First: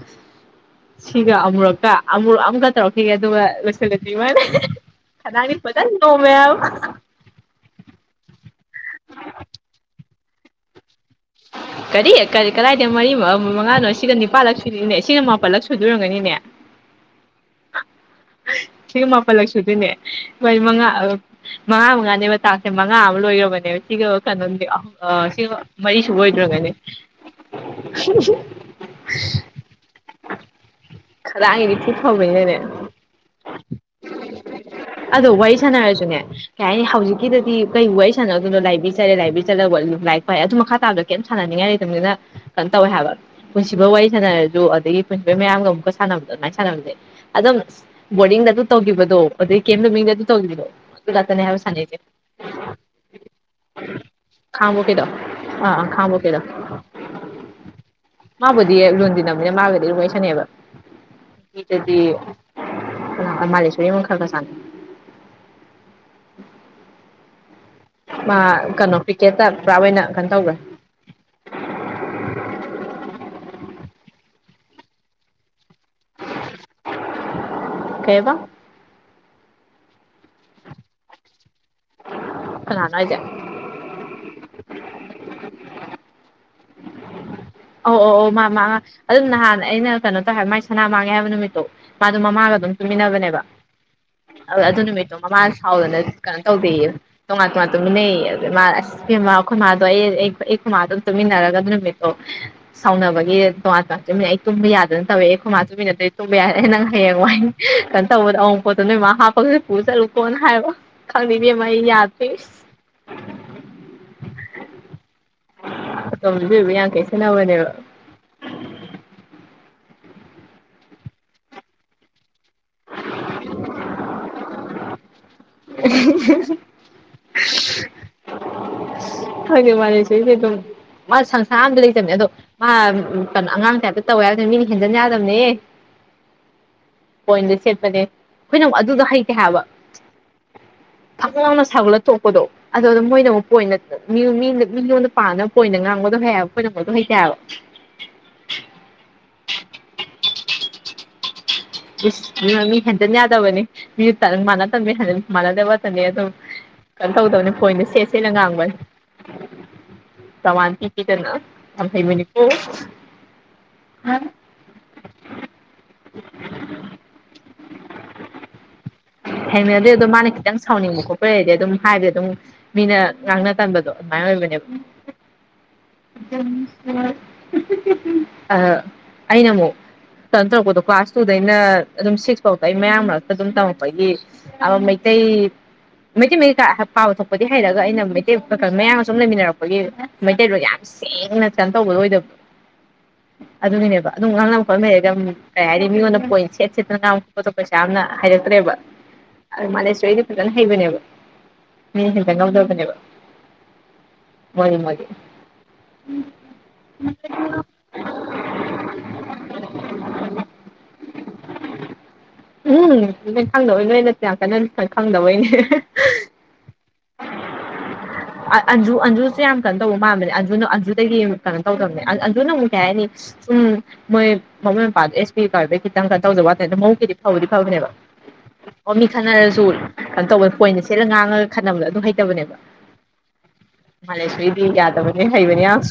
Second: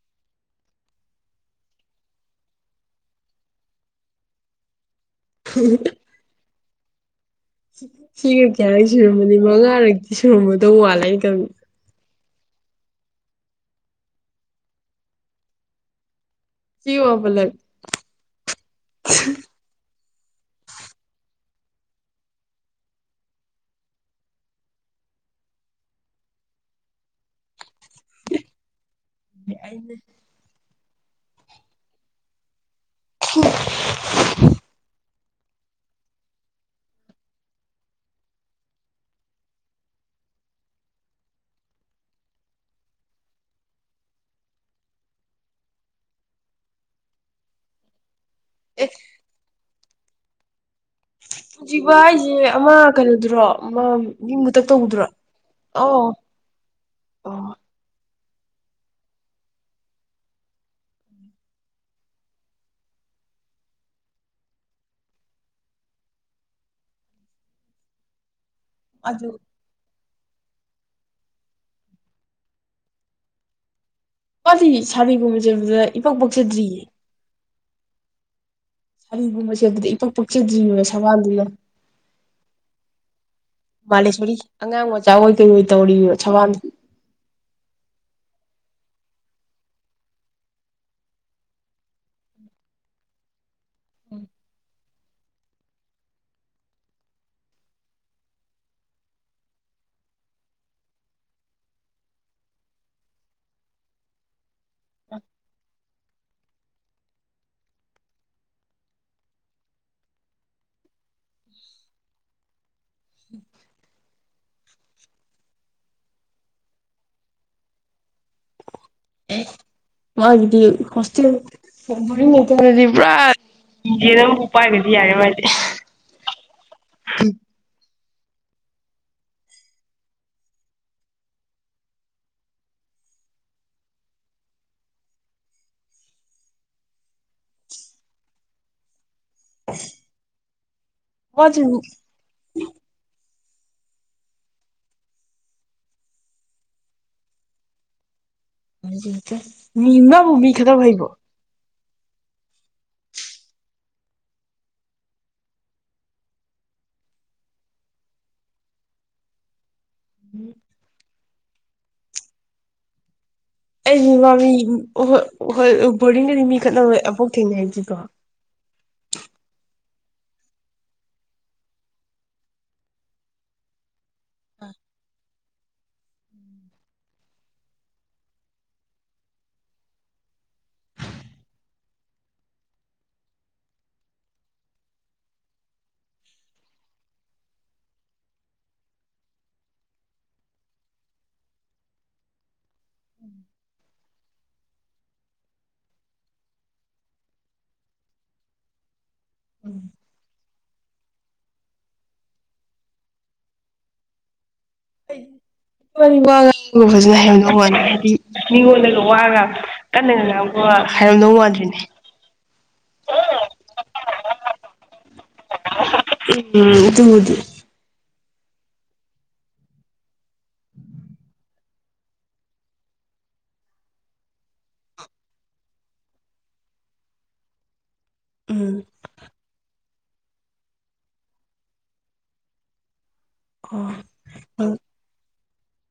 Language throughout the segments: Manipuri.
[inaudible] ꯁꯤꯒ ꯑꯃꯨꯔꯛꯀ ꯑꯃꯨꯔꯛ ꯑꯝꯒ ꯇꯧꯔꯛꯈꯤꯒꯦ ꯑꯗꯨꯒ ꯂꯣꯏꯁꯤꯜꯂꯖꯤ ꯏꯕꯥꯅꯤ꯫ ꯈꯗꯥꯡꯗꯤ ꯐꯖꯅ ꯅꯣꯝꯃꯦꯕ ꯁꯤꯒ ꯀꯌꯥꯔꯛ ꯁꯨꯔꯝꯃꯅꯤ ꯃꯉꯥꯔꯛꯇꯤ ꯁꯨꯔꯝꯃꯗꯧ ꯃꯥꯜꯂꯦ ꯑꯩꯅ ꯈꯪꯕꯗꯥ ꯀꯔꯤ ꯀꯗꯥꯏꯗ ꯃꯔꯤ ꯃꯉꯥꯅꯣ ꯁꯤꯒ ꯅꯤꯄꯥꯜ ꯂꯛ ꯁꯨꯗꯔꯤꯅꯦ ꯁꯤꯅ ꯃꯥꯄꯜ ꯂꯛ ꯁꯨꯗꯔꯝꯒꯅꯤꯅꯦ꯫ ꯁꯤꯒ ꯃꯥꯄꯥꯜ ꯂꯒ ꯁꯤꯒ ꯃꯥꯄꯜꯂꯛ ꯁꯨꯗꯣꯏꯅꯦ ꯕꯥꯅꯤ ꯃꯉꯥ ꯃꯉꯥ ꯃꯉꯥꯅꯦꯕ ꯇꯥꯛꯁꯦ ꯃꯉꯥ ꯑꯃ ꯂꯣꯏꯈꯔꯕꯅꯦꯕ ꯁꯤꯒ ꯀꯩꯅꯣꯅꯤ ꯑ ꯁꯤ ꯃꯔꯤꯁꯨꯕ ꯑꯣꯏꯗ꯭ꯔꯒꯅꯦ [unintelligible] [inaudible] ꯈꯗꯥꯡꯗꯤ ꯊꯤꯐꯕꯅꯤꯅꯅꯦ ꯑꯗꯣ ꯋꯥꯔꯤ ꯁꯥꯟꯅꯔꯁꯨꯅꯦ__ ꯀꯩ ꯍꯥꯏꯅꯤ ꯍꯧꯖꯤꯛꯀꯤꯗꯗꯤ ꯀꯩ ꯋꯥꯔꯤ ꯁꯥꯟꯅꯗꯣꯏꯅꯣꯥꯏꯕ꯭ꯔꯦꯔꯤ ꯆꯠꯂꯦꯥ ꯂꯥꯏꯕꯦꯔꯤ ꯆꯠꯂꯒ ꯑꯗꯨ ꯂꯥꯏꯛ ꯄꯥꯏ ꯑꯗꯨ ꯃꯈꯥꯇꯥꯕꯗ ꯀꯩꯝ ꯁꯥꯟꯅꯅꯤꯡꯉꯥꯏ ꯂꯩꯇꯕꯅꯤꯅ__ ꯀꯩꯅꯣ ꯇꯧꯋꯦ ꯍꯥꯏꯕ ꯄꯨꯟꯁꯤꯕ ꯋꯥꯔꯤ ꯁꯥꯟꯅꯔꯁꯨ ꯑꯗꯒꯤ ꯄꯨꯟꯁꯤꯕꯩ ꯃꯌꯥꯝꯒ ꯑꯃꯨꯛꯀ ꯁꯥꯟꯅꯕꯗꯣ ꯑꯗꯨꯃꯥꯏꯅ ꯁꯥꯟꯅꯕꯁꯦ__ ꯑꯗꯨꯝ ꯕꯣꯔꯗꯤꯡꯗ ꯑꯗꯨ ꯑꯦ ꯇꯧꯈꯤꯕꯗꯣ ꯑꯗꯩ ꯀꯦꯝ ꯅꯨꯃꯤꯡꯗ ꯑꯗꯨ ꯇꯧꯈꯤꯕꯗꯣ__ ꯄꯨꯟꯁꯤꯕ ꯍꯥꯏꯁꯦ ꯑꯃ ꯀꯩꯅꯣꯗꯨꯔꯣ ꯑꯃ ꯃꯤ ꯃꯨꯇꯛ ꯈꯥꯡꯕꯣꯛꯀꯤꯗꯣ ꯇꯧꯕꯗꯨꯔꯣ꯫ ꯑꯥ ꯑꯥ ꯑꯣ ꯈꯥꯡꯉꯕꯣꯛꯀꯤꯗꯣ꯫ ꯑꯣ ꯃꯥꯕꯨꯗꯤ ꯂꯨꯅ ꯇꯤꯟꯅꯕꯅꯤꯅ ꯃꯥꯒꯗꯤ ꯑꯗꯨ ꯋꯩꯁꯥꯅꯩꯌꯦꯕ꯫ ꯃꯤꯗꯗꯤ ꯀꯅꯥ ꯃꯥꯂꯦꯁꯣꯔꯃ ꯈꯥꯒꯥ ꯁꯥꯟꯅꯩ꯫ ꯃꯥ ꯀꯩꯅꯣ ꯑꯗꯨ ꯀ꯭ꯔꯤꯛꯀꯦꯠꯇ ꯄꯨꯔꯥ ꯑꯣꯏꯅ ꯀꯩꯅꯣ ꯇꯧꯈ꯭ꯔꯦ꯫ ꯃꯥꯗꯤ ꯁꯥꯔꯤꯒꯨꯝꯕ ꯆꯦꯕꯖꯦ ꯏꯄꯛ ꯄꯛꯆꯗ꯭ꯔꯤꯌꯦ꯫ ꯀꯩꯑꯥꯕ ꯁꯥꯔꯤꯒꯨꯝꯕ ꯁꯦꯕꯗ ꯏꯄꯛ ꯄꯛꯆꯗ꯭ꯔꯤꯑꯦꯕ ꯁꯕꯥꯜꯗꯨꯒ ꯥꯀꯅꯥꯅꯣ ꯍꯥꯏꯖꯦ ꯕꯥꯂꯦꯁꯣꯔꯤ ꯑꯉꯥꯡ ꯃꯆꯥ ꯑꯣꯏ ꯀꯔꯤꯑꯣꯏ ꯇꯧꯔꯤꯌꯦꯕ ꯁꯕꯥꯟ ꯑꯣ ꯑꯣ ꯑꯣ ꯃꯥ ꯃꯥ ꯑꯗꯨꯝ ꯅꯍꯥꯟ ꯑꯩꯅ ꯀꯩꯅꯣ ꯇꯧꯋꯦꯕ ꯃꯥꯏ ꯁꯅꯥ ꯃꯥꯡꯉꯦ ꯍꯥꯏꯕ ꯅꯨꯃꯤꯠꯇꯣ ꯃꯥꯗꯣ ꯃꯃꯥꯒ ꯑꯗꯨꯝ ꯆꯨꯃꯤꯟꯅꯕꯅꯦꯕ ꯑꯗꯨ ꯅꯨꯃꯤꯠ__ ꯑꯗꯣ ꯃꯃꯥꯅ ꯁꯥꯎꯗꯅ ꯀꯩꯅꯣ ꯇꯧꯗꯦꯌꯦ ꯇꯣꯉꯥꯟ ꯇꯣꯉꯥꯟ ꯇꯨꯃꯤꯅꯩꯌꯦ ꯑꯗ ꯃꯥꯅ ꯑꯁ__ ꯏꯕꯦꯝꯃꯥ ꯈꯣꯏꯃꯥꯗꯣ ꯑꯩ ꯑꯩ ꯈꯨꯃꯥꯗꯣ ꯑꯗꯨꯝ ꯇꯨꯃꯤꯟꯅꯔꯒ ꯑꯗꯨ ꯅꯨꯃꯤꯠꯇꯣ__ ꯁꯥꯎꯅꯕꯒꯤ ꯇꯣꯉꯥꯟ ꯇꯣꯉꯥꯟ ꯆꯨꯝꯃꯤꯅꯤ ꯑꯩ ꯇꯨꯝꯕ ꯌꯥꯗꯅ ꯇꯧꯋꯦ ꯑꯦ ꯈꯨꯃꯥ ꯆꯨꯝꯃꯤꯟꯅꯗꯗꯤ ꯇꯨꯝꯕ ꯌꯥꯗꯦꯅꯦ ꯅꯪ ꯍꯌꯦꯡꯋꯥꯏ__ ꯀꯩꯅꯣ ꯇꯧꯕꯗ ꯑꯋꯣꯄꯣꯇꯣ ꯅꯣꯏꯃ ꯍꯥꯄꯒ ꯄꯨꯑꯆꯠꯂꯨꯀꯣ ꯍꯥꯢꯕ ꯈꯪꯅꯤ ꯏꯕꯦꯃ ꯑꯩ ꯌꯥꯗ꯭ꯔꯦ [inaudible] [unintelligible] ꯏꯕꯦꯃ ꯌꯥꯝ ꯀꯦꯁꯤꯅꯕꯅꯦꯕ꯫ ꯑꯦ ꯃꯥꯒꯤꯗꯤ ꯍꯣꯁ꯭ꯇꯦꯜ__ [unintelligible] ꯄꯨꯔꯥ ꯌꯦꯟꯕꯨ ꯄꯥꯏꯒꯔꯗꯤ ꯌꯥꯔꯦ ꯃꯥꯥꯏꯗꯤ꯫ [unintelligible] ꯈꯪꯗꯦ ꯃꯥꯂꯦꯁꯣꯔꯤꯗꯤ ꯗꯨꯝ ꯃꯥ ꯁꯪꯁꯥꯔ ꯑꯝꯗ ꯂꯩꯇꯕꯅꯦ ꯑꯗꯣ ꯃꯥ ꯀꯩꯅꯣ ꯑꯉꯥꯡ ꯇꯥꯏꯞꯇ ꯇꯧꯑꯦ ꯍꯥꯏꯔꯅ ꯃꯤꯅ ꯍꯦꯟꯖꯤꯟ ꯌꯥꯗꯕꯅꯦ꯫ ꯄꯣꯏꯟꯗ ꯁꯦꯠꯄꯅꯦ ꯈꯣꯏꯅ ꯑꯃꯨꯛ ꯑꯗꯨꯗ ꯍꯩꯇꯦ ꯍꯥꯏꯕ꯫ ꯊꯛ ꯃꯥꯁꯨ ꯂꯥꯎꯅ ꯁꯥꯒꯠꯂ ꯊꯣꯛꯄꯗꯣ꯫ ꯑꯗꯣ ꯑꯗꯨꯝ ꯃꯣꯏꯅ ꯑꯃꯨꯛ ꯄꯣꯏꯟꯗ ꯃꯤ ꯂꯣꯟꯗ ꯄꯥꯅꯕ ꯄꯣꯏꯟꯗ ꯉꯥꯡꯕꯗꯣ ꯍꯩꯑꯦꯕ ꯈꯣꯏꯅ ꯑꯃꯨꯛ ꯑꯗꯣ ꯍꯩꯇꯦ ꯍꯥꯏꯕ꯫ ꯃꯤ ꯅꯪꯕꯨ ꯃꯤ ꯈꯠꯅꯕ ꯍꯩꯕ꯭ꯔꯣ꯫ ꯏꯁ ꯃꯤ ꯃꯤ ꯍꯦꯟꯗꯟ ꯌꯥꯗꯕꯅꯤ ꯃꯤ ꯇꯟ ꯃꯥꯟꯅꯗꯕꯅꯤ ꯍꯟ ꯃꯥꯟꯅꯗꯕꯇꯅꯤ ꯑꯗꯨꯝ ꯀꯩꯝ ꯇꯧꯗꯕꯅꯤ ꯄꯣꯏꯟꯗ ꯁꯦꯠ ꯁꯦꯠꯂ ꯉꯥꯡꯕꯅꯤ ꯃꯤ ꯄ꯭ꯔꯃꯥꯟ ꯄꯤ ꯄꯤꯗꯅ ꯌꯥꯝ ꯍꯩꯕꯅꯤꯀꯣ ꯑꯩꯗꯤ ꯃꯥ ꯃꯤ ꯍꯣꯢ ꯍꯣꯏ ꯕꯣꯔꯗꯤꯡꯗꯗꯤ ꯃꯤ ꯈꯠꯅꯕ ꯑꯝꯐꯧ ꯊꯦꯡꯅꯗ꯭ꯔꯤꯀꯣ ꯊꯦꯡꯅꯗꯦ ꯑꯗꯣ ꯃꯥꯅ ꯈꯤꯇꯪ ꯁꯥꯎꯅꯤꯡꯕ ꯈꯣꯠꯄ ꯂꯩꯔꯗꯤ ꯑꯗꯨꯝ ꯍꯥꯏꯗꯤ ꯑꯗꯨꯝ ꯃꯤꯅ ꯉꯥꯡꯅ ꯇꯟꯕꯗꯣ ꯑꯗꯨꯃꯥꯏ ꯑꯣꯏꯕꯅꯦ [unintelligible] ꯑꯥ ꯑꯩꯅꯃꯨꯛ ꯀꯩꯅꯣ ꯇꯧꯔꯛꯄꯗꯣ ꯀ꯭ꯂꯥꯁ ꯇꯨꯗꯩꯅ ꯑꯗꯨꯝ ꯁꯤꯛꯁ ꯐꯥꯎ ꯑꯩ ꯃꯌꯥꯝ ꯃꯔꯛꯇ ꯑꯗꯨꯝ ꯇꯝꯃꯛꯄꯒꯤ ꯑꯃ ꯃꯩꯇꯩ ꯃꯩꯇꯩ ꯃꯌꯦꯛꯀꯥ ꯄꯥꯕ ꯊꯣꯛꯄꯗꯤ ꯍꯩꯔꯒ ꯑꯩꯅ ꯃꯩꯇꯩ ꯈ ꯈ ꯃꯌꯥꯡꯒ ꯁꯨꯝ ꯂꯩꯃꯤꯟꯅꯔꯛꯄꯒꯤ ꯃꯩꯇꯩꯔꯣꯟ ꯌꯥꯝ ꯁꯦꯡꯅ ꯀꯩꯅꯣ ꯇꯧꯕꯗꯣ ꯑꯣꯏꯗꯕ ꯑꯗꯨꯒꯤꯅꯦꯕ ꯑꯗꯨ ꯉꯥꯡꯅꯕ ꯈꯣꯠꯅꯕ ꯍꯩꯔꯗꯤ ꯑꯃꯨꯛ ꯀꯩ ꯍꯥꯏꯅꯤ ꯃꯤꯉꯣꯟꯗ ꯄꯣꯏꯟ ꯁꯦꯠ ꯁꯦꯠꯇꯅ ꯉꯥꯡꯕ ꯈꯣꯠꯄꯗꯣ ꯀꯩꯁꯨ ꯌꯥꯝꯅ ꯍꯩꯔꯛꯇ꯭ꯔꯦꯕ ꯑꯪ ꯃꯥꯂꯦꯁꯣꯔꯗꯤ ꯐꯖꯅ ꯍꯩꯕꯅꯦꯕ ꯃꯤꯅ ꯍꯦꯟꯖꯟ ꯉꯝꯗꯕꯅꯦꯕ ꯃꯣꯜꯂꯤ ꯃꯣꯜꯂꯤ ꯃꯥꯗꯤ ꯋꯥ ꯉꯥꯡꯐꯧ ꯐꯖꯅ ꯍꯩꯔꯝꯗꯧ ꯎꯝ ꯃꯥꯟꯗꯦ ꯍꯥꯏꯗꯤ ꯃꯤꯉꯣꯟꯗꯒ ꯋꯥꯒ ꯀꯟꯅꯒ ꯉꯥꯡꯕ ꯍꯩꯔꯝꯗꯧ ꯃꯥꯗ꯭ꯔꯤꯅꯦ ꯎꯝ [unintelligible] ꯅꯣꯢꯅ ꯌꯥꯝ ꯀꯟꯅ ꯃꯁꯛ ꯈꯪꯪꯗꯕꯩꯅꯦ ꯎꯝ ꯑꯗꯨꯕꯨꯗꯤ [unintelligible] ꯑꯟ ꯑꯟꯖꯨ ꯑꯟꯖꯨꯁꯦ ꯌꯥꯝ ꯀꯩꯅꯣ ꯇꯧꯕ ꯃꯥꯟꯕꯅꯦ ꯑꯟꯖꯨꯅ ꯑꯟꯖꯨꯗꯒꯤ ꯀꯩꯅꯣ ꯇꯧꯗꯕꯅꯦ ꯑꯟ ꯑꯟꯖꯨꯅꯃꯨꯛ ꯀꯩ ꯍꯥꯏꯅꯤ ꯎꯝ ꯃꯣꯢ ꯃꯕꯨꯡ [unintelligible] ꯈꯤꯇꯪ ꯀꯩꯅꯣ ꯇꯧꯗꯕ ꯋꯥꯅꯦ ꯑꯗꯨ ꯃꯕꯨꯛꯄꯨꯗꯤ ꯐꯕꯗꯤ ꯐꯕꯅꯦꯕ ꯎꯝ [unintelligible] ꯈꯠꯅꯔꯁꯨ ꯀꯩꯅꯣ ꯇꯧꯕꯗ ꯄꯣꯏꯟꯗ ꯁꯦꯠꯂ ꯉꯥꯡꯉꯒ ꯈꯠꯅꯕꯗꯣ ꯑꯗꯨ ꯍꯩꯇꯕꯅꯦꯕ ꯑꯣ ꯃꯥꯂꯦꯁꯣꯔꯤꯗꯤ ꯍꯣꯏ ꯌꯥꯗꯕꯅꯦ ꯍꯩꯕꯅꯦ ꯌꯥꯝ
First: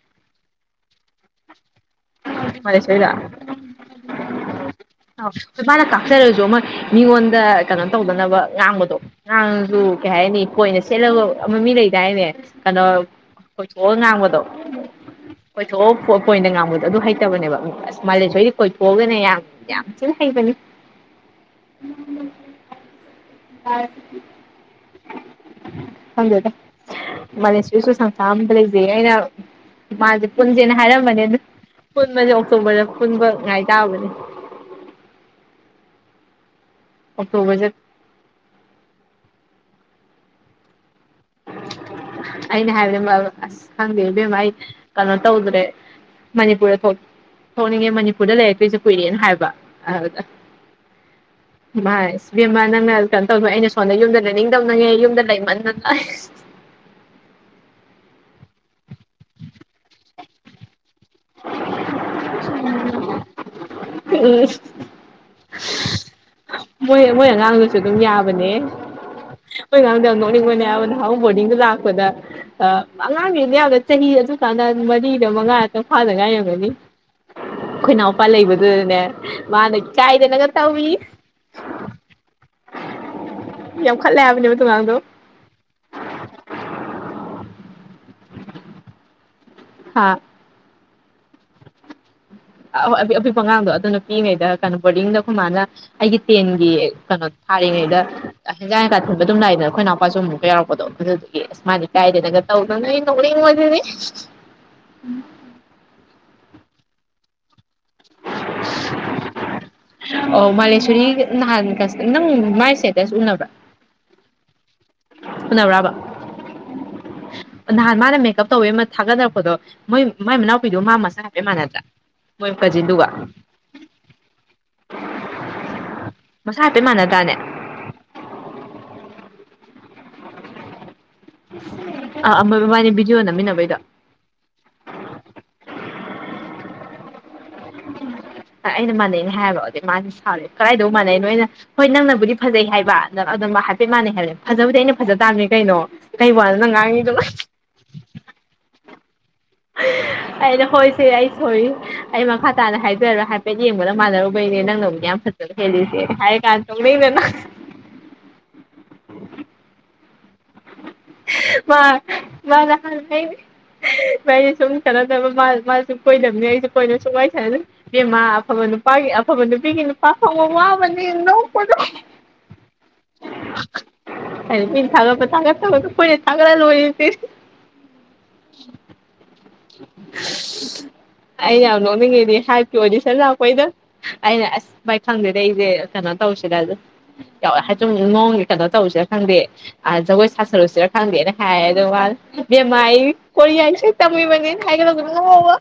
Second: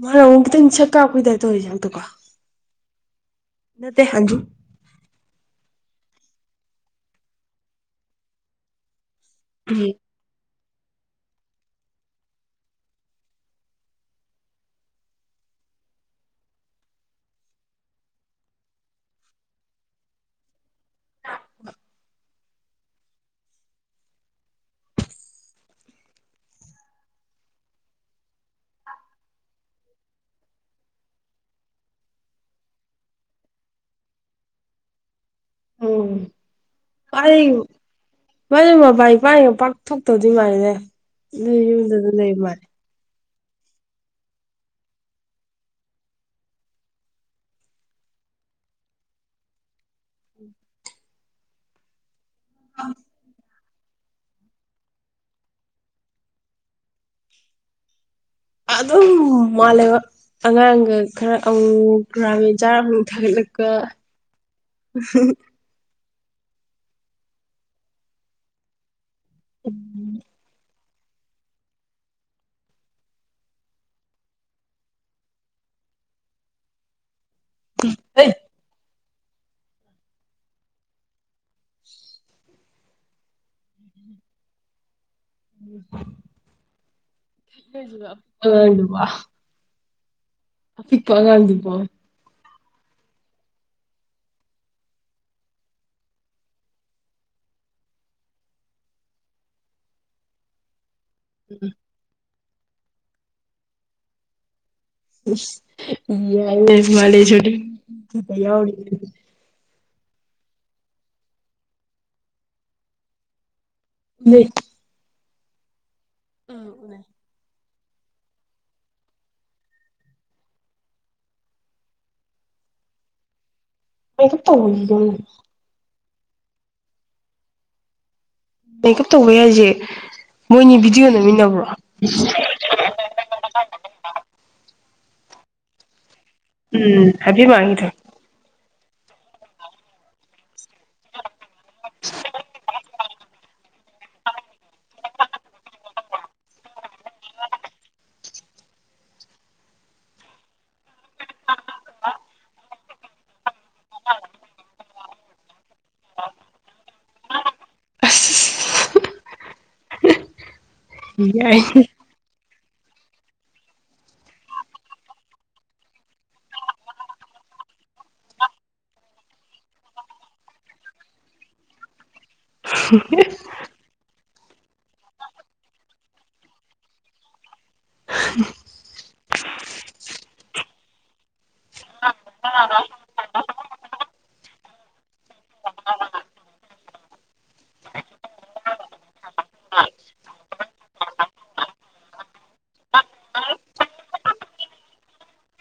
ꯃꯥꯅꯃꯨꯛ ꯈꯤꯇꯪ ꯁꯛ ꯀꯥꯛꯄꯩ ꯇꯥꯏꯞ ꯇꯧꯋꯦ ꯁꯛꯇꯣ ꯀꯣ ꯃꯥꯂꯦꯁꯣꯔꯤꯔꯣ ꯅꯠꯇꯦ ꯑꯟꯖꯨ ꯑꯧ ꯃꯥꯅ ꯀꯥꯛꯆꯔꯁꯨ ꯑꯃ ꯃꯤꯉꯣꯟꯗ ꯀꯩꯅꯣ ꯇꯧꯗꯅꯕ ꯉꯥꯡꯕꯗꯣ ꯉꯥꯡꯉꯁꯨ [unintelligible] ꯀꯩ ꯍꯥꯏꯅꯤ ꯄꯣꯏꯟꯗ ꯁꯦꯠꯂꯒ ꯑꯃ ꯃꯤ ꯂꯩꯗꯥꯏꯅꯦ ꯀꯩꯅꯣ ꯀꯣꯏꯊꯣꯛꯑ ꯉꯥꯡꯕꯗꯣ ꯀꯣꯏꯊꯣꯛꯑ ꯄꯣ ꯄꯣꯏꯟꯗ ꯉꯥꯡꯕꯗꯣ ꯑꯗꯨ ꯍꯩꯇꯕꯅꯦꯕ ꯃꯥꯂꯦꯁꯣꯔꯤ ꯀꯣꯏꯊꯣꯛꯑꯒꯅꯦ ꯌꯥꯝ ꯌꯥꯝ ꯊꯤ ꯍꯩꯕꯅꯤ [inaudible] ꯈꯪꯗꯦꯗ ꯃꯥꯂꯦꯁꯣꯔꯤꯁꯨ ꯁꯪꯁꯥꯔ ꯑꯃꯗ ꯂꯩꯖꯩ ꯑꯩꯅ ꯃꯥꯖꯦ ꯄꯨꯟꯖꯦꯅ ꯍꯥꯏꯔꯝꯕꯅꯦ ꯑꯗꯨ ꯄꯨꯟꯕꯁꯦ ꯑꯣꯛꯇꯣꯕꯔꯗ ꯄꯨꯟꯕ ꯉꯥꯏ ꯇꯥꯕꯅꯦ ꯎꯝ ꯑꯣꯛꯇꯣꯕꯔꯁꯦ [unintelligible] ꯃꯥꯗꯤ ꯃꯄꯥꯟ ꯏꯄꯥꯟꯒ ꯄꯥꯛ ꯊꯣꯛꯇꯕꯗꯤ ꯃꯥꯜꯂꯤꯅꯦ ꯑꯗꯨꯝ ꯌꯨꯝꯗꯨꯗ ꯂꯩꯕ ꯃꯥꯜꯂꯦ [unintelligible] ꯈꯪꯗꯦ ꯏꯕꯦꯝꯃ ꯑꯩ ꯀꯩꯅꯣ ꯇꯧꯗ꯭ꯔꯦ ꯃꯅꯤꯄꯨꯔꯗ ꯊꯣꯛ ꯊꯣꯛꯅꯤꯡꯉꯦ ꯃꯅꯤꯄꯨꯔꯗ ꯂꯩꯔꯛꯇ꯭ꯔꯤꯁꯦ ꯀꯨꯏꯔꯦꯅ ꯍꯥꯏꯕ ꯑꯗꯨꯗ ꯏꯃꯥꯢ ꯏꯕꯦꯝꯕꯥ ꯅꯪꯅ ꯀꯩꯅꯣ ꯇꯧꯕ ꯑꯩꯅ ꯁꯣꯝꯗ ꯌꯨꯝꯗ ꯂꯩꯅꯤꯡꯗꯕꯅꯅꯦ ꯌꯨꯝꯗ ꯂꯩꯃꯟꯗꯅ ꯑꯗꯨꯝ ꯃꯥꯂꯦꯕ ꯑꯉꯥꯡꯒ ꯈꯔ ꯑꯃꯨ ꯒ꯭ꯔꯥꯃꯤꯟ ꯆꯥꯔ ꯑꯃꯨꯛ ꯊꯥꯒꯠꯂꯛꯄ ꯎꯝ [unintelligible] ꯃꯣꯏ ꯃꯣꯏ ꯑꯉꯥꯡꯗꯨꯁꯨ ꯑꯗꯨꯝ ꯌꯥꯕꯅꯦ ꯃꯣꯏ ꯑꯉꯥꯡꯗꯣ ꯌꯥꯝ ꯅꯣꯛꯅꯤꯡꯕꯅꯦ ꯍꯥꯏꯕ ꯅꯍꯥꯟꯃꯨꯛ ꯕꯣꯔꯗꯤꯡꯗ ꯂꯥꯛꯄꯗ ꯑꯉꯥꯡꯅꯤꯗ ꯌꯥꯝꯅ ꯆꯍꯤ ꯑꯗꯨ ꯀꯥꯟꯗ ꯃꯔꯤꯔ ꯃꯉꯥꯔ ꯇꯪ ꯐꯥꯗ ꯉꯥꯏꯔꯤ ꯑꯣꯏꯔꯝꯒꯅꯤ ꯑꯩꯈꯣꯏ ꯅꯥꯎꯄꯥ ꯍꯩ ꯂꯩꯕꯗꯨꯗꯅꯦ ꯃꯥꯅ ꯏꯀꯥꯏꯗꯅꯒ ꯇꯧꯔꯤ ꯌꯥꯝ ꯈꯠꯂꯦ ꯍꯥꯏꯕꯅꯦꯕ ꯑꯗꯨ ꯑꯉꯥꯡꯗꯣ [inaudible] [unintelligible] ꯍꯥ ꯑꯄꯤꯛꯄ ꯑꯉꯥꯡꯗꯨꯕꯣ ꯑꯣꯏ ꯑꯄꯤꯛꯄ ꯑꯉꯥꯡꯗꯣ ꯑꯗꯨꯅ ꯅꯨ ꯄꯤꯔꯤꯉꯩꯗ ꯀꯩꯅꯣ ꯕꯣꯔꯗꯤꯡꯗ ꯈꯣꯢꯃꯥꯅ ꯑꯩꯒꯤ ꯇꯦꯟꯒꯤ ꯀꯩꯅꯣ ꯊꯥꯔꯤꯉꯩꯗ ꯍꯦꯟꯖꯥꯡ ꯍꯦꯟꯀꯥ ꯊꯤꯟꯕ ꯑꯗꯨꯝ ꯂꯥꯛꯏꯗꯅ ꯑꯩꯈꯣꯏ ꯅꯥꯎꯄꯥꯁꯨ ꯑꯃꯨꯛꯀ ꯌꯥꯎꯔꯛꯄꯗꯣ ꯑꯗꯨꯗꯤ ꯏꯁ ꯃꯥꯅꯥ ꯢꯀꯥꯢꯗꯅꯒ ꯇꯧꯗꯅ ꯑꯩ ꯅꯣꯛꯅꯤꯡꯕꯖꯤꯗꯤ ꯏꯁ ꯌꯥꯏꯅꯦ ꯃꯥꯂꯦꯁꯣꯔꯤ [unintelligible] ꯑꯣ ꯃꯥꯂꯦꯁꯣꯔꯤ ꯅꯍꯥꯟꯒ ꯅꯪ ꯃꯥꯏ ꯁꯇꯦꯇꯁ ꯎꯅꯕ꯭ꯔꯥ [unintelligible] ꯎꯅꯕ꯭ꯔꯥꯕ ꯎꯝ ꯎꯅꯩ ꯅꯍꯥꯟ ꯃꯥꯅ ꯃꯦꯀꯞ ꯇꯧꯕꯩ ꯑꯃ ꯊꯥꯒꯠꯗꯔꯛꯄꯗꯣ ꯃꯣꯏ ꯃꯥꯏ ꯃꯅꯥꯎꯄꯤꯗꯣ ꯃꯥ ꯃꯁꯆꯥ ꯍꯥꯞꯄꯦ ꯃꯥꯟꯅꯗ꯭ꯔꯥ ꯃꯣꯏ ꯀꯥꯖꯤꯗꯨꯒ [unintelligible] ꯃꯁꯥꯛ ꯍꯥꯏꯐꯦꯠ ꯃꯥꯟꯅꯗꯔꯥꯅꯦ ꯃꯦꯀꯞ ꯇꯧꯕꯦ ꯍꯥꯏꯁꯦ ꯃꯣꯏꯅꯤ ꯚꯤꯗꯤꯑꯣ ꯅꯝꯃꯤꯟꯅ ꯑꯥ ꯕꯥꯏꯅꯤ ꯕꯤꯗꯤꯑꯣ ꯅꯝꯃꯤꯟꯅꯕꯩꯗꯣ ꯎꯝ [unintelligible] ꯑꯩꯅ ꯃꯥꯟꯅꯩꯩꯅ ꯍꯥꯏꯔꯨꯔꯗꯤ ꯑꯗꯨꯗ ꯃꯥꯗꯤ ꯁꯥꯥꯎꯋꯦ ꯀꯗꯥꯏꯗ ꯃꯥꯟꯅꯩ ꯅꯣꯏꯅ ꯍꯣꯏ ꯅꯪꯅꯕꯨꯗꯤ ꯐꯖꯩ ꯍꯥꯏꯕ ꯑꯗꯨ ꯍꯥꯏꯐꯦꯠ ꯃꯥꯟꯅꯩ ꯍꯥꯏꯕꯅꯦ ꯐꯖꯕꯨꯗꯤ ꯑꯩꯅ ꯐꯖ ꯇꯥꯕꯅꯤ ꯀꯩꯅꯣ ꯀꯩ ꯋꯥꯅꯣ ꯅꯪ ꯉꯥꯡꯉꯤꯗꯨꯅ [unintelligible] ꯑꯩꯅ ꯍꯣꯏꯁꯦ ꯑꯩ ꯁꯣꯔꯤ ꯑꯩ ꯃꯈꯥ ꯇꯥꯅ ꯍꯥꯏꯗꯔꯔꯣ ꯍꯥꯏꯐꯦꯠ ꯌꯦꯡꯕꯒ ꯃꯥꯟꯅꯔꯨꯕꯩꯅꯦ ꯅꯪꯅꯕꯨꯗꯤ ꯌꯥꯝ ꯐꯖꯩ ꯐꯖꯕ ꯍꯦꯜꯂꯤꯁꯦ ꯍꯥꯢ ꯀꯥꯟꯗꯥ ꯅꯣꯡꯂꯛꯏꯕ ꯑꯁ [unintelligible] [unintelligible] ꯢꯕꯥꯅꯤ ꯁꯨꯝ ꯃꯥꯁꯨ ꯀꯣꯏꯅꯕꯅꯦ ꯑꯩꯁꯨ ꯀꯣꯏꯅꯕ ꯁꯨꯡ ꯋꯥꯔꯤ ꯁꯥꯟꯅꯗꯣꯢꯅꯦ ꯏꯕꯦꯝꯃꯥ ꯑꯐꯕ ꯅꯨꯄꯥꯒꯤ ꯑꯐꯕ ꯅꯨꯄꯤꯒꯤ ꯅꯨꯄꯥ ꯐꯪꯕ ꯋꯥꯕꯅꯤ ꯅꯣꯛꯄꯖꯤ [unintelligible] ꯑꯥ ꯃꯤ ꯊꯥꯒꯠꯄ ꯊꯥꯒꯠ ꯑꯈꯣꯢꯅ ꯊꯥꯒꯠꯂ ꯂꯣꯢꯔꯦꯁꯦ ꯑꯩꯅ ꯌꯥꯝ ꯅꯣꯛꯅꯤꯡꯉꯤꯗꯤ ꯍꯥꯏꯠꯀꯤ ꯑꯣꯏꯗꯤꯁꯟ ꯂꯥꯛꯄꯩꯗꯣ ꯑꯩꯅ ꯑꯁ ꯚꯥꯏ ꯈꯪꯗꯦꯗ ꯑꯩꯁꯦ ꯀꯩꯅꯣ ꯇꯧꯁꯤꯗ [unintelligible] ꯀꯩꯅꯣ ꯇꯧꯁꯦ ꯈꯪꯗꯦ ꯖꯒꯣꯏ ꯁꯥꯁꯔꯨꯁꯤꯔ ꯈꯪꯗꯦꯅ ꯍꯥꯏ ꯑꯗꯨꯒꯗ ꯃꯥꯃꯥꯏ ꯏꯕꯦꯝꯃꯥ ꯑꯩ ꯀꯣꯔꯤꯌꯥꯒꯤ ꯇꯝꯃꯤꯕꯅꯦ ꯍꯥꯏꯒꯠꯂꯛꯄꯩ ꯅꯣꯛꯄ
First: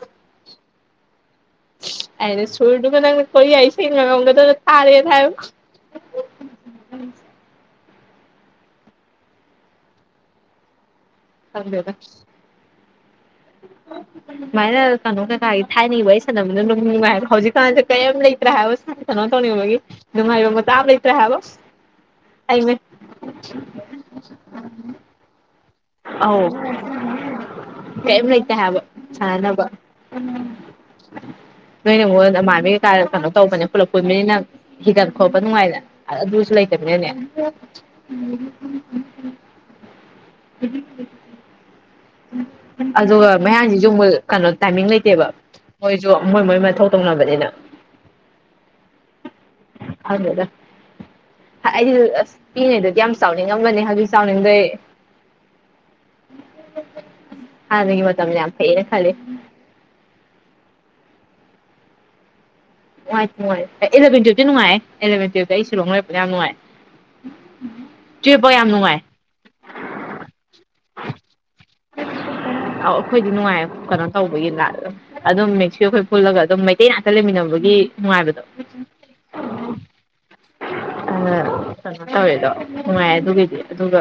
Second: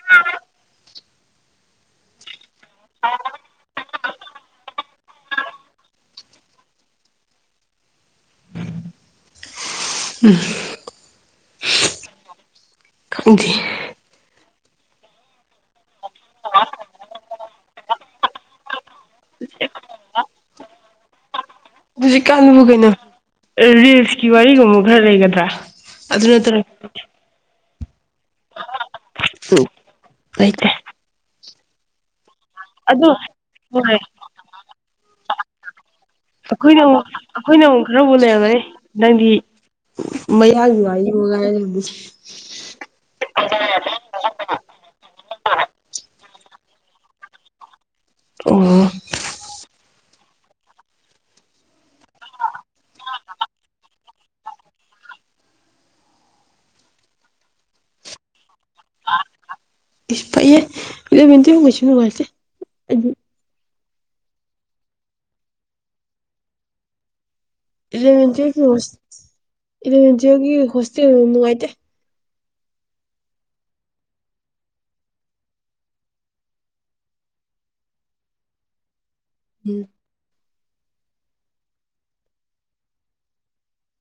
ꯑꯥꯅ ꯁꯨꯔꯗꯨꯒ ꯅꯪꯅ ꯀꯣꯔꯤꯌꯥ ꯏꯁꯩ ꯉꯪꯉꯝꯒꯗꯕ ꯊꯥꯔꯦ ꯎꯝ ꯈꯪꯗꯦꯗ ꯈꯪꯗꯦ [unintelligible] ꯁꯨꯃꯥꯏꯅ ꯀꯩꯅꯣ ꯀꯩꯀꯥꯒꯤ ꯊꯥꯏꯅꯕ ꯑꯩ ꯁꯥꯟꯝꯅꯅꯨꯡꯅꯤꯡꯕ ꯍꯥꯏꯕ ꯍꯧꯖꯤꯛꯀꯥꯟꯁꯦ ꯀꯔꯤꯝ ꯂꯩꯇ꯭ꯔꯥ ꯍꯥꯏꯕ ꯀꯩꯅꯣ ꯇꯧꯅꯤꯡꯕꯩ ꯅꯨꯡꯉꯥꯏꯕ ꯃꯇꯥ ꯂꯩꯇ꯭ꯔꯦ ꯍꯥꯏꯕ ꯍꯧꯖꯤꯛꯀꯥꯟꯕꯨ ꯑꯩꯅꯦ ꯀꯩꯅꯣ ꯔꯤꯜꯁꯀꯤ ꯋꯥꯔꯤꯒꯨꯝꯕ ꯈꯔ ꯂꯩꯒꯗ꯭ꯔꯥ ꯑꯗꯨ ꯑꯧ ꯅꯠꯇꯅ ꯀꯔꯤꯝ ꯂꯩꯇꯦ ꯍꯥꯏꯕ ꯁꯥꯟꯅꯅꯕ ꯂꯩꯇꯦ ꯅꯣꯏꯅꯉꯣ ꯅꯃꯥꯟꯅꯕꯤ ꯑꯗꯣ ꯀꯩꯅꯣ ꯇꯧꯕꯅꯦ ꯍꯣꯏ ꯄꯨꯂꯞ ꯀꯨꯕꯅꯤꯅ ꯍꯤꯒꯠ ꯈꯣꯠꯄ ꯅꯨꯡꯉꯥꯏꯗꯅ ꯑꯗꯨꯁꯨ ꯑꯩꯈꯣꯏꯅ ꯑꯃꯨꯛ ꯂꯩꯇꯕꯅꯤꯅꯅꯦ ꯑꯩꯈꯣꯏꯅ ꯑꯃꯨꯛ ꯈꯔꯕꯨ ꯂꯩꯔꯝꯒꯅꯤ ꯅꯪꯗꯤ ꯃꯌꯥꯢ [unintelligible] ꯌꯦꯡꯉꯒꯥꯏꯔ ꯑꯗꯨꯒ ꯃꯌꯥꯟꯒꯤꯁꯨ ꯑꯃꯨꯛ ꯀꯩꯅꯣ ꯇꯥꯏꯃꯤꯡ ꯂꯩꯇꯦꯕ ꯃꯣꯏꯁꯨ ꯃꯣꯏ ꯃꯣꯏ ꯃꯊꯧ ꯇꯧꯅꯕꯅꯤꯅ ꯑꯣ ꯈꯪꯗꯦꯗ ꯑꯩꯗꯤ ꯑꯁ ꯄꯤꯅꯉꯩꯗꯗꯤ ꯌꯥꯝ ꯆꯥꯎꯅꯤꯡꯉꯝꯕꯅꯦ ꯍꯧꯖꯤꯛ ꯆꯥꯎꯅꯤꯡꯗꯔꯦ ꯍꯥꯟꯅꯒꯤ ꯃꯇꯝꯅ ꯌꯥꯝ ꯐꯩꯅ ꯈꯜꯂꯤ ꯏꯁ ꯐꯩꯌꯦ ꯏꯂꯚꯦꯟ [unintelligible] ꯇꯨꯌꯦꯄ ꯑꯣꯏꯁꯨ ꯅꯨꯉꯥꯏꯇꯦ ꯅꯨꯡꯉꯥꯢ ꯅꯨꯡꯉꯥꯏ ꯏꯂꯚꯦꯟ ꯇꯨꯋꯜꯞꯇꯤ ꯅꯨꯡꯉꯥꯏꯌꯦ ꯏꯂꯚꯦꯟ ꯇꯨꯋꯜꯞꯇꯤ ꯑꯩ ꯁꯤꯂꯣꯡꯗ ꯂꯧꯔꯛꯄꯅ ꯌꯥꯝ ꯅꯨꯡꯉꯥꯏ ꯏꯂꯚꯦꯟ ꯇꯨꯌꯦꯜ ꯇꯨꯌꯦꯜꯞꯐꯥꯎ ꯌꯥꯝ ꯅꯨꯡꯉꯥꯏ ꯏꯂꯚꯦꯟ ꯇꯨꯋꯜꯀꯤ ꯍꯣꯁꯇꯦꯜ ꯅꯨꯡꯉꯥꯏꯇꯦ ꯑ ꯑꯩꯈꯣꯏꯗꯤ ꯅꯨꯡꯉꯥꯏ ꯀꯩꯅꯣ ꯇꯧꯕꯒꯤ ꯅꯥ ꯑꯗꯨꯝ ꯃꯦꯛꯁꯤꯌ ꯑꯩꯈꯣꯏ ꯄꯨꯜꯂꯒ ꯑꯗꯨꯝ ꯃꯩꯇꯩ ꯉꯥꯛꯇ ꯂꯩꯃꯤꯟꯅꯕꯒꯤ ꯅꯨꯡꯉꯥꯏꯕꯗꯣ ꯎꯝ ꯑꯥ ꯀꯩꯅꯣ ꯇꯧꯋꯦꯗꯣ ꯅꯨꯡꯉꯥꯏꯌꯦ ꯑꯗꯨꯒꯤꯗꯤ ꯑꯗꯨꯒ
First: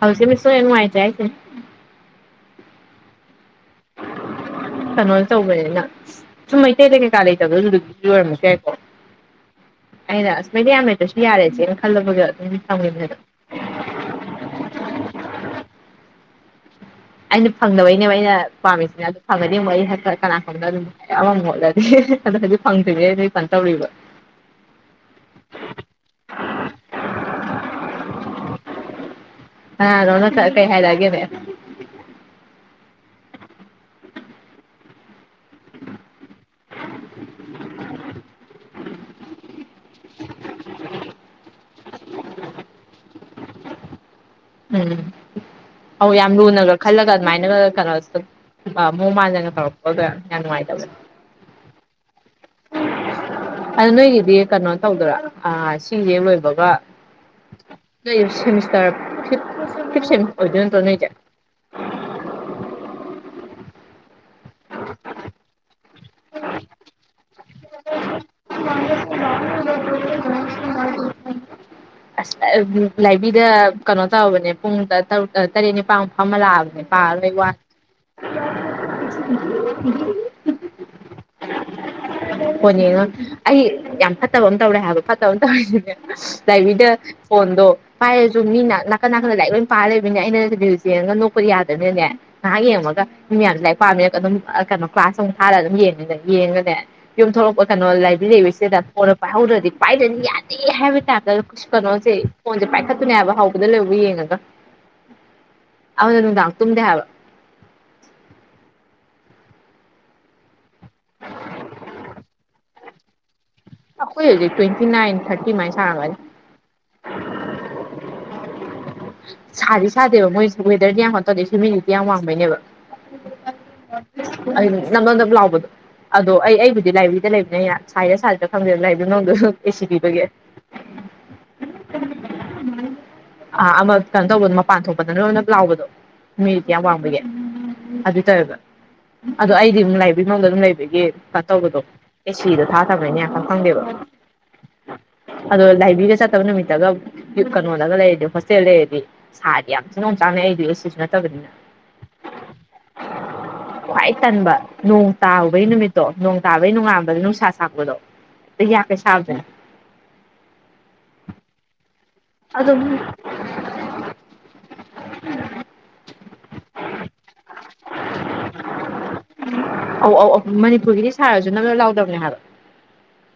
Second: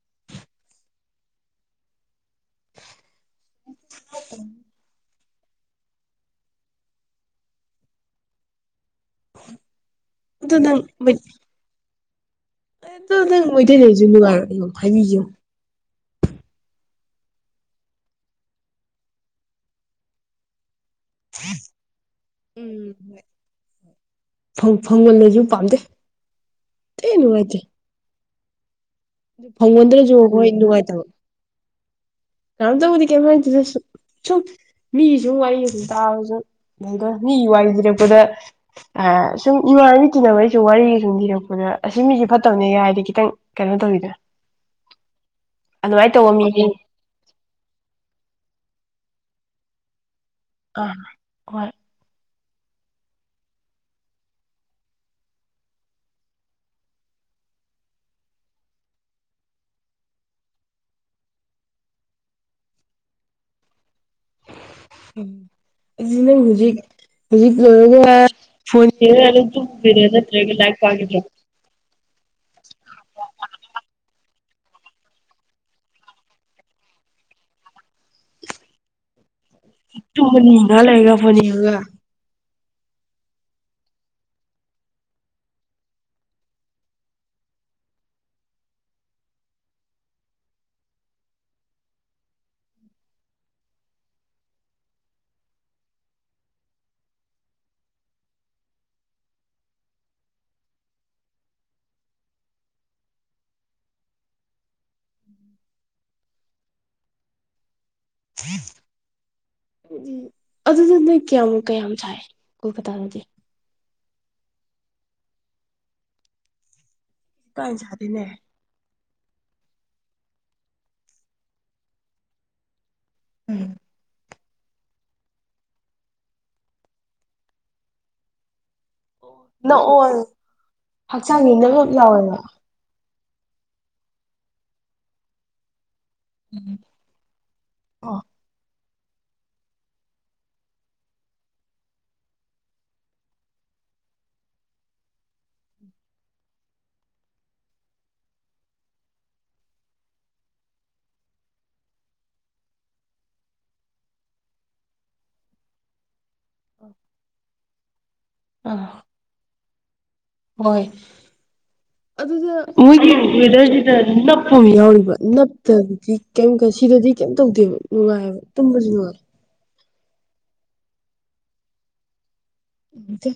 ꯍꯧꯖꯤꯛꯃꯥ ꯁꯨꯑꯦꯅꯨ [unintelligible] ꯉꯥꯏꯇꯔꯦ ꯍꯥꯏꯁꯤꯅꯤ ꯀꯩꯅꯣꯁꯨ ꯇꯧꯒꯔꯦ ꯅꯪ ꯁꯨꯝ ꯃꯩꯇꯩ ꯀꯩꯀꯥ ꯂꯩꯇꯕꯩꯁꯨ ꯑꯣꯏꯔꯝꯃꯁꯨ ꯌꯥꯏꯀꯣ ꯑꯩꯅ ꯑꯗꯨ ꯑꯁꯨꯃꯥꯏꯗ [unintelligible] ꯅꯪ ꯌꯥꯝ ꯂꯩꯗ꯭ꯔꯁꯨ ꯌꯥꯔꯦꯎ ꯈꯜꯂꯒ ꯑꯗꯨꯝ ꯊꯥꯝꯒꯤꯕꯅꯦ ꯃꯩꯇꯩ ꯂꯩꯔꯁꯨ ꯅꯨꯡꯉꯥꯢꯔꯣꯢ ꯍꯥꯏꯕꯤꯒꯦꯌꯣ ꯑꯩꯅ ꯐꯪꯗꯕꯩꯅꯦꯕ ꯑꯩꯅ ꯄꯥꯝꯃꯤꯁꯤꯅ ꯑꯗꯨ ꯐꯪꯒꯅꯤ ꯑꯃꯨꯛ ꯑꯩ ꯀꯅꯥ ꯈꯪꯕꯅꯣ ꯑꯗꯨꯝ ꯑꯃꯃꯨꯛ ꯍꯣꯠꯂꯗꯤ ꯑꯗꯨ ꯍꯧꯖꯤꯛ ꯐꯪꯗ꯭ꯔꯤꯕꯅꯤꯅ ꯑꯩ ꯀꯩꯅꯣ ꯇꯧꯔꯤꯕ ꯐꯪꯃꯥꯜꯂꯁꯨ ꯄꯥꯝꯗꯦ ꯊꯤ ꯅꯨꯡꯉꯥꯏꯇꯦ ꯐꯪꯃꯥꯜꯗ꯭ꯔꯁꯨ ꯍꯣꯏ ꯀꯅꯥꯅꯣꯝꯅ ꯀꯩ ꯅꯨꯡꯉꯥꯏꯇꯕ ꯍꯥꯏꯔꯛꯑꯒꯦꯅꯦ ꯀꯅꯥꯝꯇꯕꯨꯗꯤ ꯀꯦꯝ ꯍꯥꯢꯗꯦꯗ ꯁꯨꯝ ꯃꯤꯁꯨ ꯋꯥꯔꯤ ꯁꯨꯝ ꯇꯥꯕꯗ ꯃꯤ ꯋꯥꯔꯤ ꯂꯤꯔꯛꯄꯗ ꯑꯥ ꯁꯨꯝ ꯏꯃꯥꯅꯕꯤꯇꯤꯅꯕꯩꯁꯨ ꯋꯥꯔꯤꯒ ꯁꯨꯝ ꯂꯤꯔꯛꯄꯗ ꯑꯁꯤ ꯃꯤꯁꯦ ꯐꯠꯇꯕꯅꯦ ꯀꯥ ꯍꯥꯏꯔꯗꯤ ꯈꯤꯇꯪ ꯀꯩꯅꯣ ꯇꯧꯏꯗꯥꯅ ꯎꯝ ꯑꯥ ꯇꯧꯕ ꯌꯥꯝ ꯃꯤꯗꯤ ꯂꯨꯅꯒ ꯈꯜꯂꯒ ꯑꯗꯨꯃꯥꯏꯅꯒ ꯀꯩꯅꯣ ꯑꯗꯨꯝ ꯃꯑꯣꯡ ꯃꯥꯟꯗꯅꯒ ꯇꯧꯔꯛꯄꯗꯣ ꯌꯥꯝ ꯅꯨꯡꯉꯥꯏꯇꯕꯅꯦ ꯑꯥ ꯍꯣꯏ ꯑꯗꯨ ꯅꯣꯏꯒꯤꯗꯤ ꯀꯩꯅꯣ ꯇꯧꯗꯣꯏꯔꯥ ꯁꯤꯁꯦ ꯍꯦꯛ ꯂꯣꯏꯕꯒ ꯅꯣꯏ ꯁꯦꯃꯤꯁꯇꯔ ꯐꯤꯞ ꯐꯤꯞ ꯁꯦꯃꯤꯁꯇꯔ ꯑꯣꯏꯗꯨꯏ ꯅꯠꯇ꯭ꯔꯣ ꯅꯣꯏꯁꯦ ꯑꯝ ꯍꯧꯖꯤꯛꯅ ꯍꯧꯖꯤꯛ ꯂꯣꯏꯔꯕ ꯐꯣꯟ ꯌꯦꯡꯑꯒ ꯑꯗꯨꯝꯇꯨꯝꯗꯣꯏꯔ ꯅꯠꯇꯔꯒ ꯂꯥꯏꯔꯤꯛ ꯄꯥꯈꯤꯗ꯭ꯔꯣ ꯑꯁ ꯂꯥꯏꯕꯔꯦꯔꯤꯗ ꯀꯩꯅꯣ ꯇꯧꯕꯅꯦ ꯄꯨꯡꯨ ꯇꯔꯦꯠ ꯅꯤꯄ ꯑꯃ ꯂꯥꯕꯅꯦ ꯄꯥꯕꯩ ꯋꯥ [unintelligible] ꯇꯨꯅꯤꯒꯥ ꯂꯩꯒ ꯐꯣꯟꯅꯤꯒ [unintelligible] ꯐꯣꯟ ꯌꯦꯡꯉ ꯑꯩ ꯌꯥꯝ ꯐꯠꯇꯕ ꯑꯃ ꯇꯧꯔꯦ ꯍꯥꯏꯕ ꯐꯠꯇꯕ ꯑꯃ ꯇꯧꯔꯤꯁꯤꯅ ꯂꯥꯏꯕ꯭ꯔꯦꯔꯤꯗ ꯐꯣꯟꯗꯣ ꯄꯥꯏꯔꯁꯨ ꯃꯤꯅ ꯅꯥꯀꯟ ꯅꯥꯀꯟꯗ ꯂꯥꯏꯔꯤꯛ ꯂꯣꯏ ꯄꯥꯔ ꯂꯩꯕꯅꯦ ꯑꯩꯅ ꯔꯦꯁ ꯌꯦꯡꯉꯒ ꯅꯣꯛꯄꯗꯤ ꯌꯥꯗꯝꯅꯤꯅꯅꯦ ꯉꯥꯏꯍꯥꯛ ꯌꯦꯡꯉꯒ ꯃꯤ ꯃꯌꯥꯝꯁꯨ ꯂꯥꯏꯔꯤꯛ ꯄꯥꯝꯃꯤꯔ ꯑꯗꯨꯝ ꯀꯩꯅꯣ ꯀ꯭ꯂꯥꯁ ꯑꯃꯛ ꯊꯥꯔꯒ ꯑꯗꯨꯝ ꯌꯦꯡꯉ ꯌꯦꯡꯉꯒꯅꯦ ꯌꯨꯝ ꯊꯣꯛꯂꯛꯄ ꯀꯩꯅꯣ ꯂꯥꯏꯕ ꯂꯩꯕꯁꯤꯗ ꯄꯥꯏꯍꯧꯗ꯭ꯔꯗꯤ ꯄꯥꯏꯗꯅꯤ ꯌꯥꯗꯦ ꯍꯥꯏꯕ ꯇꯥꯏꯞꯇ ꯀꯩꯅꯣꯁꯦ ꯐꯣꯟꯁꯦ ꯄꯥꯏꯈꯠꯇꯨꯅꯦ ꯍꯥꯏꯕ ꯍꯧꯕꯗ ꯂꯣꯢꯕꯥꯎ ꯌꯦꯡꯉꯒ ꯑꯗꯨꯅ ꯅꯨꯡꯗꯥꯡ ꯇꯨꯝꯗꯦ ꯍꯥꯏꯕ ꯑꯗꯨꯗꯨ ꯅꯣꯏ ꯀꯌꯥꯃꯨꯛ ꯀꯌꯥꯝ ꯁꯥꯏ ꯎꯕ ꯇꯥꯔꯗꯤ ꯑꯩꯈꯣꯏ ꯍꯧꯖꯤꯛ ꯇ꯭ꯋꯦꯟꯇꯤ ꯅꯥꯏꯟ ꯊꯥꯔꯇꯤ ꯃꯥꯏꯅ ꯁꯥꯔꯝꯒꯅꯤ ꯀꯥ ꯍꯦꯟꯅ ꯁꯥꯕꯤꯅꯦ ꯁꯥꯗꯤ ꯁꯥꯗꯦꯕ ꯃꯣꯏꯁꯨ ꯋꯦꯗꯔꯗꯤ ꯌꯥꯝ ꯋꯥꯠꯇꯧꯗꯦ ꯍꯨꯃꯤꯗꯤꯇꯤ ꯌꯥꯝ ꯋꯥꯡꯕꯩꯅꯦꯕ [unintelligible] ꯅꯞ ꯅꯞ ꯂꯥꯎꯕꯗꯣ ꯑꯗꯣ ꯑꯩꯕꯨꯗꯤ ꯂꯥꯏꯕꯦꯔꯤꯗ ꯂꯩꯕꯅꯤ ꯁꯥꯏꯔꯥ ꯁꯥꯗꯔꯤꯔꯥ ꯈꯪꯗꯦꯕ ꯂꯥꯏꯕ꯭ꯔꯦꯔꯤ ꯌꯨꯝꯂꯣꯝꯗꯁꯨ ꯑꯦꯁꯤ ꯄꯤꯕꯒꯦ ꯍꯛꯆꯥꯡꯅꯤ ꯅꯥꯞ ꯅꯥꯞ ꯂꯥꯎꯋꯦꯕ ꯑꯥ ꯑꯃ ꯀꯩꯅꯣ ꯇꯧꯕꯗꯣ ꯃꯄꯥꯟ ꯊꯣꯛꯄꯗꯅ ꯅꯞ ꯅꯞ ꯂꯥꯎꯕꯗꯣ ꯍꯨꯃꯤꯗꯤꯇꯤ ꯌꯥꯝ ꯋꯥꯡꯕꯒꯦ ꯑꯗꯨ ꯇꯧꯋꯦꯕ ꯑꯗꯣ ꯑꯩꯗ ꯂꯥꯏꯕ꯭ꯔꯦꯔꯤ ꯃꯅꯨꯡꯗ ꯑꯗꯨꯝ ꯂꯩꯕꯒꯤ ꯇꯧꯕꯗꯣ ꯑꯦ ꯁꯤꯗꯣ ꯊꯥꯗꯕꯅꯦ ꯌꯥꯝ ꯄꯥꯛ ꯈꯪꯗꯦꯕ ꯑꯗꯣ ꯂꯥꯏꯕ꯭ꯔꯦꯔꯤꯒ ꯆꯠꯇꯕ ꯅꯨꯃꯤꯠꯇꯒ ꯌꯨꯝ ꯀꯩꯅꯣꯗꯒ ꯂꯩ ꯍꯣꯁꯇꯦꯜ ꯂꯩꯔꯗꯤ ꯁꯥꯢ ꯌꯥꯝ ꯊꯤ ꯑꯣꯝꯆꯥꯛꯅꯩ ꯑꯩꯗ ꯑꯦ ꯁꯤꯁꯨ ꯅꯠꯇꯕꯅꯤꯅ ꯈ꯭ꯋꯥꯏ ꯇꯟꯕ ꯅꯣꯡ ꯇꯥꯨꯕꯩ ꯅꯨꯃꯤꯠꯇꯣ ꯅꯣꯡ ꯇꯥꯕꯩ ꯅꯣꯡꯉꯥꯥꯟꯕꯗ ꯅꯨꯡꯁꯥ ꯁꯥꯄꯗꯣ ꯑꯗꯨ ꯌꯥ ꯑꯥ ꯀꯩ ꯍꯦꯟꯅ ꯁꯥꯗ꯭ꯔꯦꯗꯅ ꯍꯣꯏ ꯑꯗꯨꯗ ꯑꯗꯨꯝ ꯃꯣꯏꯒꯤ ꯋꯦꯗꯔꯁꯤꯗ ꯅꯞꯄ ꯑꯃ ꯌꯥꯎꯔꯤꯕ ꯅꯞꯇꯕꯗꯤ ꯀꯩꯝ ꯁꯤꯗꯗꯤ ꯀꯩꯝ ꯇꯧꯗꯦꯕ ꯅꯨꯡꯉꯥꯏꯑꯕ ꯇꯨꯝꯕꯁꯨ ꯅꯨꯡꯉꯥꯏ ꯑꯧ ꯑꯧ ꯑꯧ ꯃꯅꯤꯄꯨꯔꯒꯤꯗꯤ ꯁꯥꯔꯁꯨ ꯅꯞ ꯅꯞ ꯂꯥꯎꯗꯕꯅꯦ ꯍꯥꯏꯕ ꯅꯨꯡꯉꯥꯏ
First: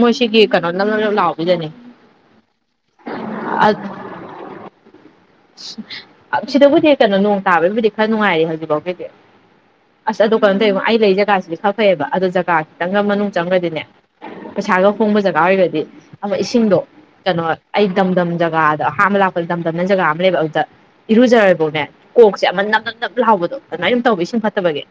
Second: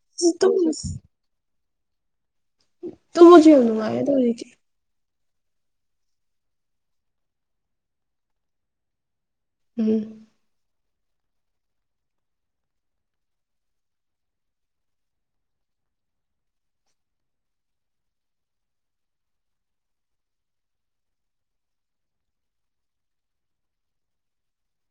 ꯃꯣꯏ ꯁꯤꯒꯤ ꯀꯩꯅꯣ ꯅꯞ ꯅꯞ ꯂꯥꯎꯕꯤꯗꯅꯦ ꯇꯨꯝꯕꯁꯨ ꯌꯥꯝ ꯅꯨꯡꯉꯥꯢꯗ ꯍꯧꯖꯤꯛꯇꯤ ꯁꯤꯗꯕꯨꯗꯤ ꯀꯩꯅꯣ ꯅꯣꯡ ꯇꯥꯕꯒꯤꯕꯨꯗꯤ ꯈꯔ ꯅꯨꯡꯉꯥꯏꯔꯤ ꯍꯧꯖꯤꯛ ꯐꯥꯎꯒꯤꯗꯤ ꯎꯝ ꯑꯁ ꯀꯩꯅꯣ ꯇꯧꯔꯦꯉꯣ ꯑꯩ ꯂꯩ ꯖꯒꯥꯁꯤꯗꯤ ꯈꯛ ꯐꯩꯕ ꯑꯗ ꯖꯒꯥ ꯈꯤꯇꯪ ꯃꯅꯨꯡ ꯆꯪꯈ꯭ꯔꯗꯤꯅꯦ ꯄꯩꯁꯥꯒ ꯍꯣꯡꯕ ꯖꯒꯥ ꯑꯣꯏꯔꯗꯤ ꯑꯃ ꯏꯁꯤꯡꯗꯣ ꯀꯩꯅꯣ ꯑꯩ ꯗꯝꯗꯝ ꯖꯒꯥꯗꯣ ꯑꯍꯥꯟꯕ ꯂꯥꯛꯄꯗ ꯗꯝꯗꯝꯅ ꯖꯒꯥ ꯑꯗꯨꯕꯨꯅꯦ ꯏꯔꯨꯖꯔꯕꯧꯅꯦ ꯀꯣꯛꯁꯦ ꯑꯃ ꯅꯞ ꯅꯞ ꯅꯞ ꯂꯍꯥꯎꯕꯗꯣ ꯑꯗꯨꯃꯥꯏꯅ ꯑꯗꯨꯝ ꯇꯧꯕ ꯏꯁꯤꯡ ꯐꯠꯇꯕꯒꯤ